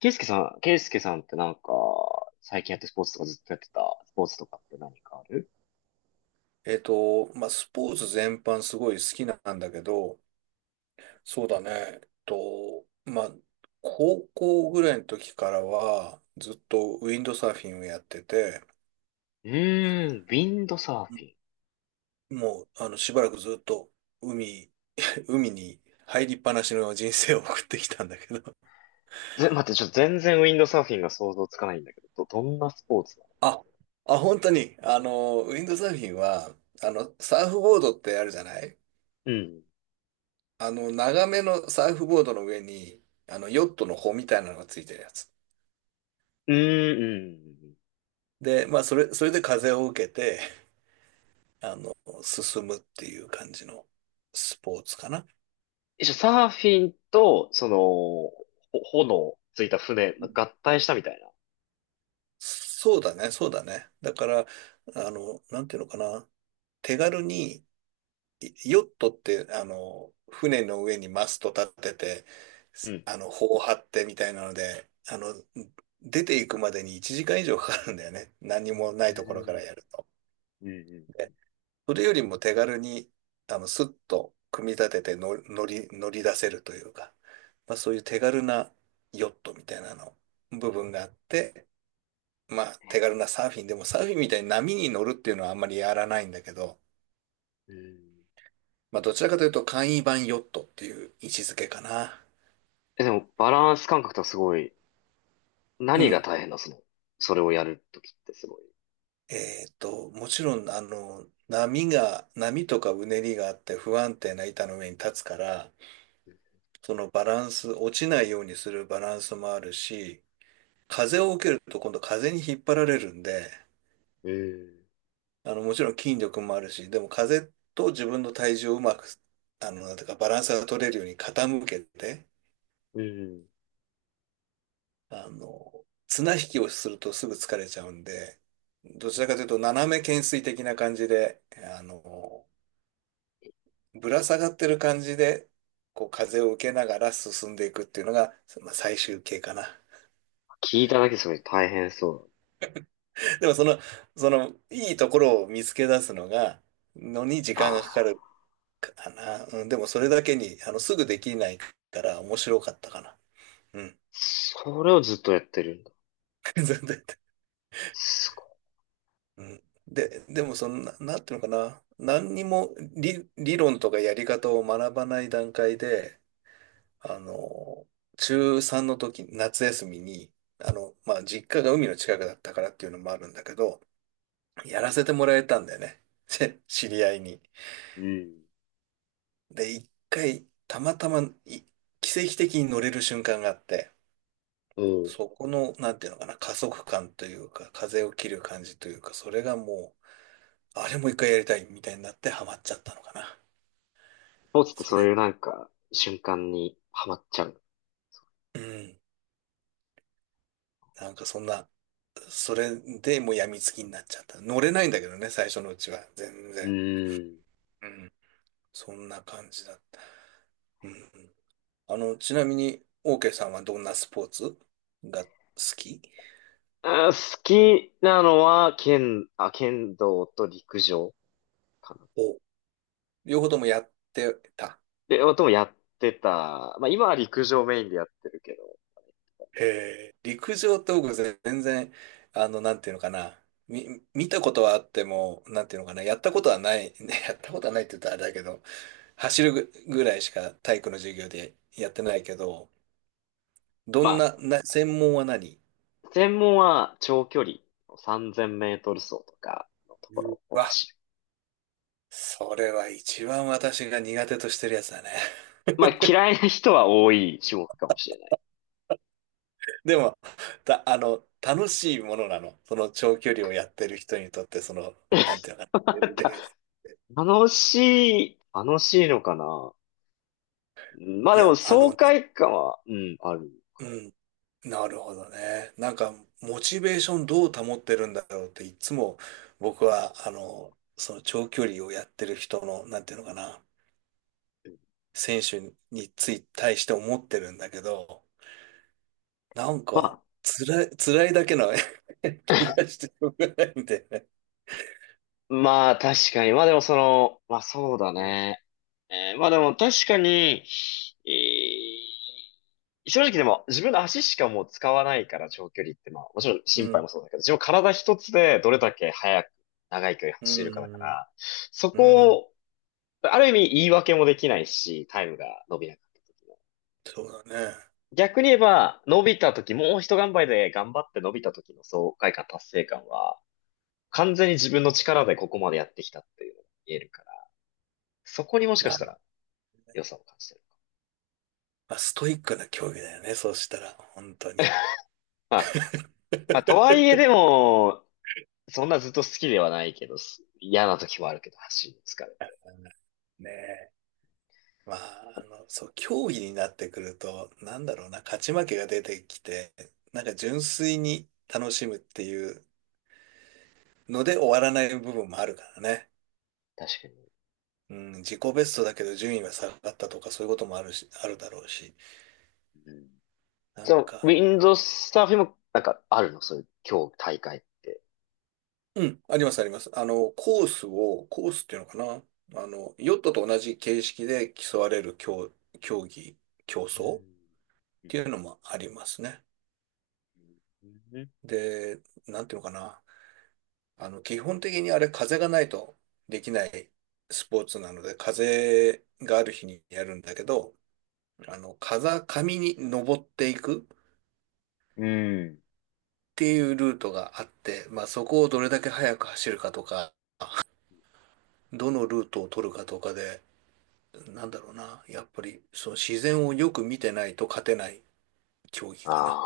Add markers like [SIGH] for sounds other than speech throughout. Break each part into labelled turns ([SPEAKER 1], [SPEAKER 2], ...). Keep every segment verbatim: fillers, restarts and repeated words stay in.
[SPEAKER 1] ケイスケさん、ケイスケさんってなんか、最近やってスポーツとかずっとやってたスポーツとかって何かある？
[SPEAKER 2] えっと、まあ、スポーツ全般すごい好きなんだけど、そうだね、えっと、まあ、高校ぐらいの時からは、ずっとウィンドサーフィンをやってて、
[SPEAKER 1] うーん、ウィンドサーフ
[SPEAKER 2] う
[SPEAKER 1] ィ
[SPEAKER 2] ん。
[SPEAKER 1] ン。
[SPEAKER 2] もう、あの、しばらくずっと海、海に入りっぱなしの人生を送ってきたんだけど。
[SPEAKER 1] ぜ、待って、ちょっと全然ウィンドサーフィンが想像つかないんだけど、ど、どんなスポーツなの？
[SPEAKER 2] あ、あ、本当に、あの、ウィンドサーフィンは、あの、サーフボードってあるじゃない。
[SPEAKER 1] うん。
[SPEAKER 2] あの、長めのサーフボードの上に、あの、ヨットの帆みたいなのがついてるやつ。
[SPEAKER 1] うーん、うん。うん
[SPEAKER 2] で、まあ、それ、それで風を受けて、あの、進むっていう感じのスポーツかな。
[SPEAKER 1] え、じゃあサーフィンと、その、ほ炎ついた船、
[SPEAKER 2] うん。
[SPEAKER 1] 合体したみたいな。
[SPEAKER 2] そうだね、そうだね。だから、あの、なんていうのかな。手軽に、いヨットって、あの、船の上にマスト立てて、
[SPEAKER 1] う
[SPEAKER 2] す
[SPEAKER 1] ん。
[SPEAKER 2] あの、帆を張ってみたいなので、あの、出ていくまでにいちじかん以上かかるんだよね。何もないところから
[SPEAKER 1] う
[SPEAKER 2] やると。
[SPEAKER 1] ん、うん、うん。
[SPEAKER 2] それよりも手軽に、あの、スッと組み立てての乗り、乗り出せるというか、まあそういう手軽なヨットみたいなの、部分があって、まあ手軽なサーフィンでもサーフィンみたいに波に乗るっていうのはあんまりやらないんだけど、
[SPEAKER 1] うん。うん
[SPEAKER 2] まあどちらかというと簡易版ヨットっていう位置づけかな。
[SPEAKER 1] え、でも、バランス感覚とかすごい、
[SPEAKER 2] う
[SPEAKER 1] 何が
[SPEAKER 2] ん。
[SPEAKER 1] 大変な、その、それをやるときってすごい。
[SPEAKER 2] えっと、もちろん、あの、波が、波とかうねりがあって不安定な板の上に立つから、そのバランス、落ちないようにするバランスもあるし、風を受けると今度風に引っ張られるんで、
[SPEAKER 1] うん。
[SPEAKER 2] あの、もちろん筋力もあるし、でも風と自分の体重をうまく、あの、なんていうかバランスが取れるように傾けて、
[SPEAKER 1] うん。
[SPEAKER 2] あの、綱引きをするとすぐ疲れちゃうんで、どちらかというと斜め懸垂的な感じで、あの、ぶら下がってる感じで、こう風を受けながら進んでいくっていうのが、まあ、最終形かな。
[SPEAKER 1] 聞いただけそれ大変そう
[SPEAKER 2] [LAUGHS] でもその、その、いいところを見つけ出すのが、のに時
[SPEAKER 1] だ。あ
[SPEAKER 2] 間が
[SPEAKER 1] あ。
[SPEAKER 2] かかるかな。うん、でもそれだけに、あの、すぐできないから面白かったかな。うん。
[SPEAKER 1] それをずっとやってるんだ。
[SPEAKER 2] [LAUGHS] 全然。
[SPEAKER 1] すご
[SPEAKER 2] うん。で、でもそんな、なんていうのかな。何にも理、理論とかやり方を学ばない段階で、あの、中ちゅうさんの時、夏休みに、あの、まあ、実家が海の近くだったからっていうのもあるんだけど、やらせてもらえたんだよね。[LAUGHS] 知り合いに。
[SPEAKER 1] い。うん。
[SPEAKER 2] で、一回、たまたまい、奇跡的に乗れる瞬間があって、
[SPEAKER 1] うん。
[SPEAKER 2] そこの、なんていうのかな、加速感というか、風を切る感じというか、それがもう、あれも一回やりたいみたいになってハマっちゃったのかな。
[SPEAKER 1] スポーツって
[SPEAKER 2] そ
[SPEAKER 1] そう
[SPEAKER 2] れ、
[SPEAKER 1] いうなんか、瞬間にハマっちゃう。
[SPEAKER 2] うん。なんかそんな、それでもう病みつきになっちゃった。乗れないんだけどね、最初のうちは。全
[SPEAKER 1] う
[SPEAKER 2] 然。
[SPEAKER 1] ん。
[SPEAKER 2] うん。そんな感じだった。うん。あの、ちなみに、オーケーさんはどんなスポーツが好き？
[SPEAKER 1] あ、好きなのは、剣、あ、剣道と陸上かな。
[SPEAKER 2] お、両方ともやってた。
[SPEAKER 1] で、ともやってた。まあ今は陸上メインでやってるけど、
[SPEAKER 2] えー、陸上と僕全然、あの、なんていうのかな。み、見たことはあっても、なんていうのかな。やったことはない。[LAUGHS] ね、やったことはないって言ったらあれだけど、走るぐぐらいしか体育の授業でやってないけど、ど
[SPEAKER 1] ま
[SPEAKER 2] んな、
[SPEAKER 1] あ、
[SPEAKER 2] な、専門は何？
[SPEAKER 1] 専門は長距離さんぜんメートル走とかのとこ
[SPEAKER 2] う
[SPEAKER 1] ろを
[SPEAKER 2] わ、
[SPEAKER 1] 走る。
[SPEAKER 2] それは一番私が苦手としてるやつだね。
[SPEAKER 1] まあ嫌いな人は多い種目かもしれない。
[SPEAKER 2] [LAUGHS] でも、た、あの、楽しいものなの。その長距離をやってる人にとって、その、なんていうのかな。
[SPEAKER 1] [LAUGHS] ま
[SPEAKER 2] レ
[SPEAKER 1] た
[SPEAKER 2] ース。
[SPEAKER 1] 楽しい、楽しいのかな。うんまあ
[SPEAKER 2] い
[SPEAKER 1] で
[SPEAKER 2] や、
[SPEAKER 1] も
[SPEAKER 2] あ
[SPEAKER 1] 爽
[SPEAKER 2] の、
[SPEAKER 1] 快感は、うん、ある。
[SPEAKER 2] うん。なるほどね。なんか、モチベーションどう保ってるんだろうって、いつも僕は、あの、その長距離をやってる人の、なんていうのかな、選手につい、対して思ってるんだけど、なんか、
[SPEAKER 1] ま
[SPEAKER 2] 辛い、辛いだけの [LAUGHS]
[SPEAKER 1] あ、
[SPEAKER 2] 気がしてしょうがないんでね。
[SPEAKER 1] [COUGHS] まあ確かに。まあでもその、まあそうだ
[SPEAKER 2] うん、
[SPEAKER 1] ね。えーまあでも確かに、えー正直でも自分の足しかもう使わないから長距離ってまあもちろん
[SPEAKER 2] う
[SPEAKER 1] 心配も
[SPEAKER 2] ん、
[SPEAKER 1] そうだけど、自分体一つでどれだけ速く長い距離
[SPEAKER 2] う
[SPEAKER 1] 走れるかだか
[SPEAKER 2] ん、
[SPEAKER 1] ら、そ
[SPEAKER 2] う
[SPEAKER 1] こ
[SPEAKER 2] ん、
[SPEAKER 1] を、ある意味言い訳もできないし、タイムが伸びなかった時の。
[SPEAKER 2] そうだね。
[SPEAKER 1] 逆に言えば、伸びた時、もう一頑張りで頑張って伸びた時の爽快感、達成感は、完全に自分の力でここまでやってきたっていうのが見えるから、そこにもしか
[SPEAKER 2] な
[SPEAKER 1] した
[SPEAKER 2] る。
[SPEAKER 1] ら良さを感じてる。
[SPEAKER 2] まあ、ストイックな競技だよね、そうしたら、本当に。
[SPEAKER 1] まあ、まあ、とはいえで
[SPEAKER 2] [LAUGHS]
[SPEAKER 1] も、そんなずっと好きではないけど、す嫌な時もあるけど、走りに疲れて。
[SPEAKER 2] ねえ。まあ、あの、そう、競技になってくると、なんだろうな、勝ち負けが出てきて、なんか純粋に楽しむっていうので終わらない部分もあるからね。
[SPEAKER 1] 確かに。
[SPEAKER 2] うん、自己ベストだけど順位は下がったとかそういうこともあるし、あるだろうし。
[SPEAKER 1] うん。
[SPEAKER 2] なん
[SPEAKER 1] そう、ウ
[SPEAKER 2] か、
[SPEAKER 1] ィンドサーフィンも、なんか、あるのそういう、今日大会って？
[SPEAKER 2] うん、ありますあります。あの、コースを、コースっていうのかな。あの、ヨットと同じ形式で競われる競、競技、競
[SPEAKER 1] う
[SPEAKER 2] 争っ
[SPEAKER 1] ん。
[SPEAKER 2] ていうのもありますね。
[SPEAKER 1] うん。
[SPEAKER 2] で、なんていうのかな。あの、基本的にあれ風がないとできないスポーツなので、風がある日にやるんだけど、あの、風上に登っていくっ
[SPEAKER 1] うん。
[SPEAKER 2] ていうルートがあって、まあそこをどれだけ速く走るかとか、どのルートを取るかとかで、なんだろうな、やっぱりその自然をよく見てないと勝てない競技
[SPEAKER 1] あ
[SPEAKER 2] かな。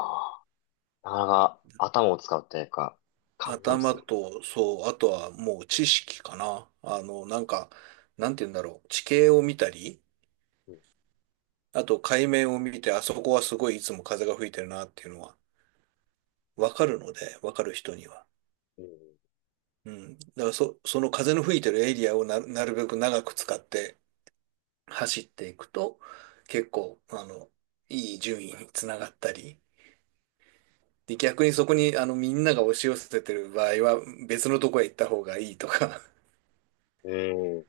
[SPEAKER 1] あ。なかなか頭を使うというか、考えも
[SPEAKER 2] 頭
[SPEAKER 1] する。
[SPEAKER 2] と、そう、あとはもう知識かな。あの、なんか、なんて言うんだろう、地形を見たり、
[SPEAKER 1] うん。
[SPEAKER 2] あと海面を見て、あそこはすごいいつも風が吹いてるなっていうのはわかるので、わかる人には。うん。だからそ、その風の吹いてるエリアをな、なるべく長く使って走っていくと、結構、あの、いい順位につながったり、で、逆にそこに、あの、みんなが押し寄せてる場合は、別のとこへ行った方がいいとか、
[SPEAKER 1] うん。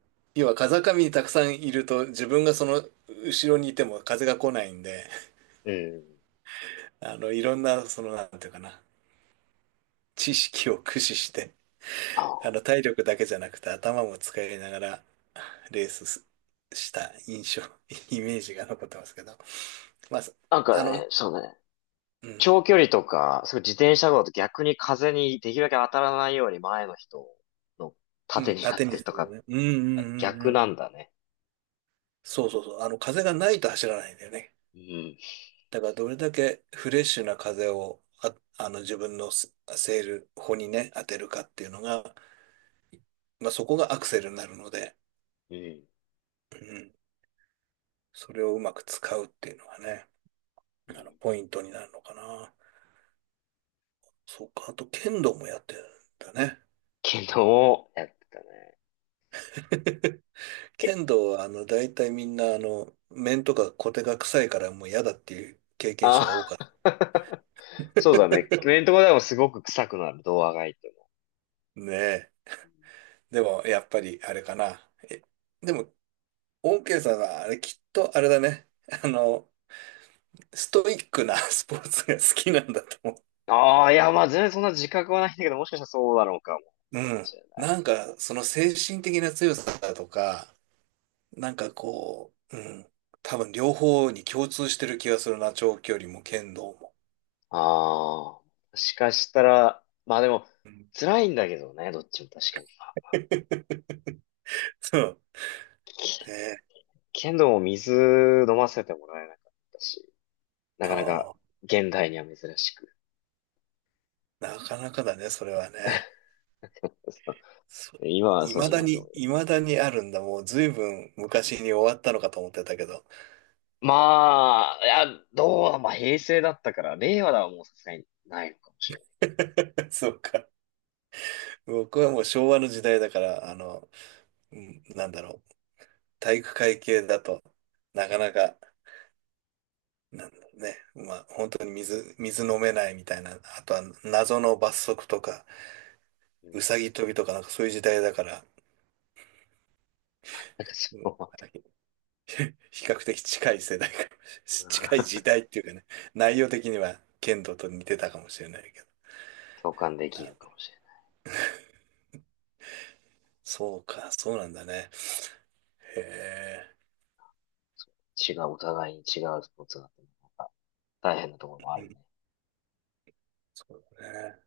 [SPEAKER 2] [LAUGHS] 要は風上にたくさんいると、自分がその後ろにいても風が来ないんで、
[SPEAKER 1] うん。うん
[SPEAKER 2] あの、いろんな、その、なんていうかな、知識を駆使して、あの、
[SPEAKER 1] あ
[SPEAKER 2] 体力だけじゃなくて頭も使いながらレースすした印象、[LAUGHS] イメージが残ってますけど。まあ、そ
[SPEAKER 1] なん
[SPEAKER 2] あ
[SPEAKER 1] か
[SPEAKER 2] の、う
[SPEAKER 1] ね、
[SPEAKER 2] ん、
[SPEAKER 1] そうね。長距離とか、そういう自転車道だと逆に風にできるだけ当たらないように前の人の
[SPEAKER 2] う
[SPEAKER 1] 盾
[SPEAKER 2] ん、
[SPEAKER 1] にな
[SPEAKER 2] 縦
[SPEAKER 1] っ
[SPEAKER 2] にで
[SPEAKER 1] てと
[SPEAKER 2] すよ
[SPEAKER 1] か、
[SPEAKER 2] ね。うん、うん、うん、
[SPEAKER 1] 逆
[SPEAKER 2] うん。
[SPEAKER 1] なんだね。
[SPEAKER 2] そうそうそう。あの、風がないと走らないんだよね。
[SPEAKER 1] うん。
[SPEAKER 2] だから、どれだけフレッシュな風を、あ、あの、自分のスセール、歩にね、当てるかっていうのが、まあ、そこがアクセルになるので、
[SPEAKER 1] うん。
[SPEAKER 2] うん、それをうまく使うっていうのがね、
[SPEAKER 1] う
[SPEAKER 2] あの、
[SPEAKER 1] ん
[SPEAKER 2] ポイントになるのかな。そうか、あと、剣道もやってるんだね。
[SPEAKER 1] 昨日、やってたね。け、
[SPEAKER 2] 剣道は、あの、大体みんな、あの、面とかコテが臭いからもう嫌だっていう経験者が多
[SPEAKER 1] あ、
[SPEAKER 2] かっ
[SPEAKER 1] [LAUGHS] そうだね。
[SPEAKER 2] た。
[SPEAKER 1] クレーンとこでもすごく臭くなる、ドアが開いても。
[SPEAKER 2] [LAUGHS] ねえ。でも、やっぱり、あれかな。え、でも、オーケーさんは、あれ、きっと、あれだね。あの、ストイックな [LAUGHS] スポーツが好きなんだと思
[SPEAKER 1] ああ、いや、まあ全然そんな自覚はないんだけど、もしかしたらそうだろうかも
[SPEAKER 2] う。う
[SPEAKER 1] し
[SPEAKER 2] ん。
[SPEAKER 1] れない。
[SPEAKER 2] なんか、その精神的な強さだとか、なんかこう、うん。多分、両方に共通してる気がするな。長距離も剣道も。
[SPEAKER 1] ああ、もしかしたら、まあでも、
[SPEAKER 2] うん。
[SPEAKER 1] 辛いんだけどね、どっちも確かに。
[SPEAKER 2] [LAUGHS] そう。ねえ。
[SPEAKER 1] 剣道も水飲ませてもらえなかったし、な
[SPEAKER 2] あ
[SPEAKER 1] かなか
[SPEAKER 2] ー、
[SPEAKER 1] 現代には珍しく。
[SPEAKER 2] なかなかだね、それはね。
[SPEAKER 1] [LAUGHS]
[SPEAKER 2] そう、
[SPEAKER 1] 今は
[SPEAKER 2] い
[SPEAKER 1] そう
[SPEAKER 2] ま
[SPEAKER 1] じゃ
[SPEAKER 2] だ
[SPEAKER 1] ないと思
[SPEAKER 2] に、
[SPEAKER 1] うよ。
[SPEAKER 2] いまだにあるんだ。もう随分昔に終わったのかと思ってたけど。
[SPEAKER 1] まあ、いや、どうだ、まあ平成だったから、令和だはもうさすがにないのかもしれな
[SPEAKER 2] [LAUGHS] そうか。僕はもう昭和の時代だから、あの、うん、なんだろう。体育会系だと、なかなか、なんだろうね。まあ、本当に水、水飲めないみたいな。あとは謎の罰則とか、
[SPEAKER 1] い。うん。
[SPEAKER 2] うさぎ跳びとかなんかそういう時代だから、
[SPEAKER 1] なんかそ
[SPEAKER 2] うん。
[SPEAKER 1] こは、
[SPEAKER 2] [LAUGHS] 比較的近い世代かもし近い
[SPEAKER 1] う
[SPEAKER 2] 時
[SPEAKER 1] ん
[SPEAKER 2] 代っていうかね、内容的には剣道と似てたかもしれないけど。
[SPEAKER 1] 共感できるか
[SPEAKER 2] な、
[SPEAKER 1] もしれ
[SPEAKER 2] そうか、そうなんだね。へえ。
[SPEAKER 1] ない。違う、お互いに違うスポーツだと、な大変なところもあ
[SPEAKER 2] う
[SPEAKER 1] る
[SPEAKER 2] ん、
[SPEAKER 1] ね。
[SPEAKER 2] そうだね。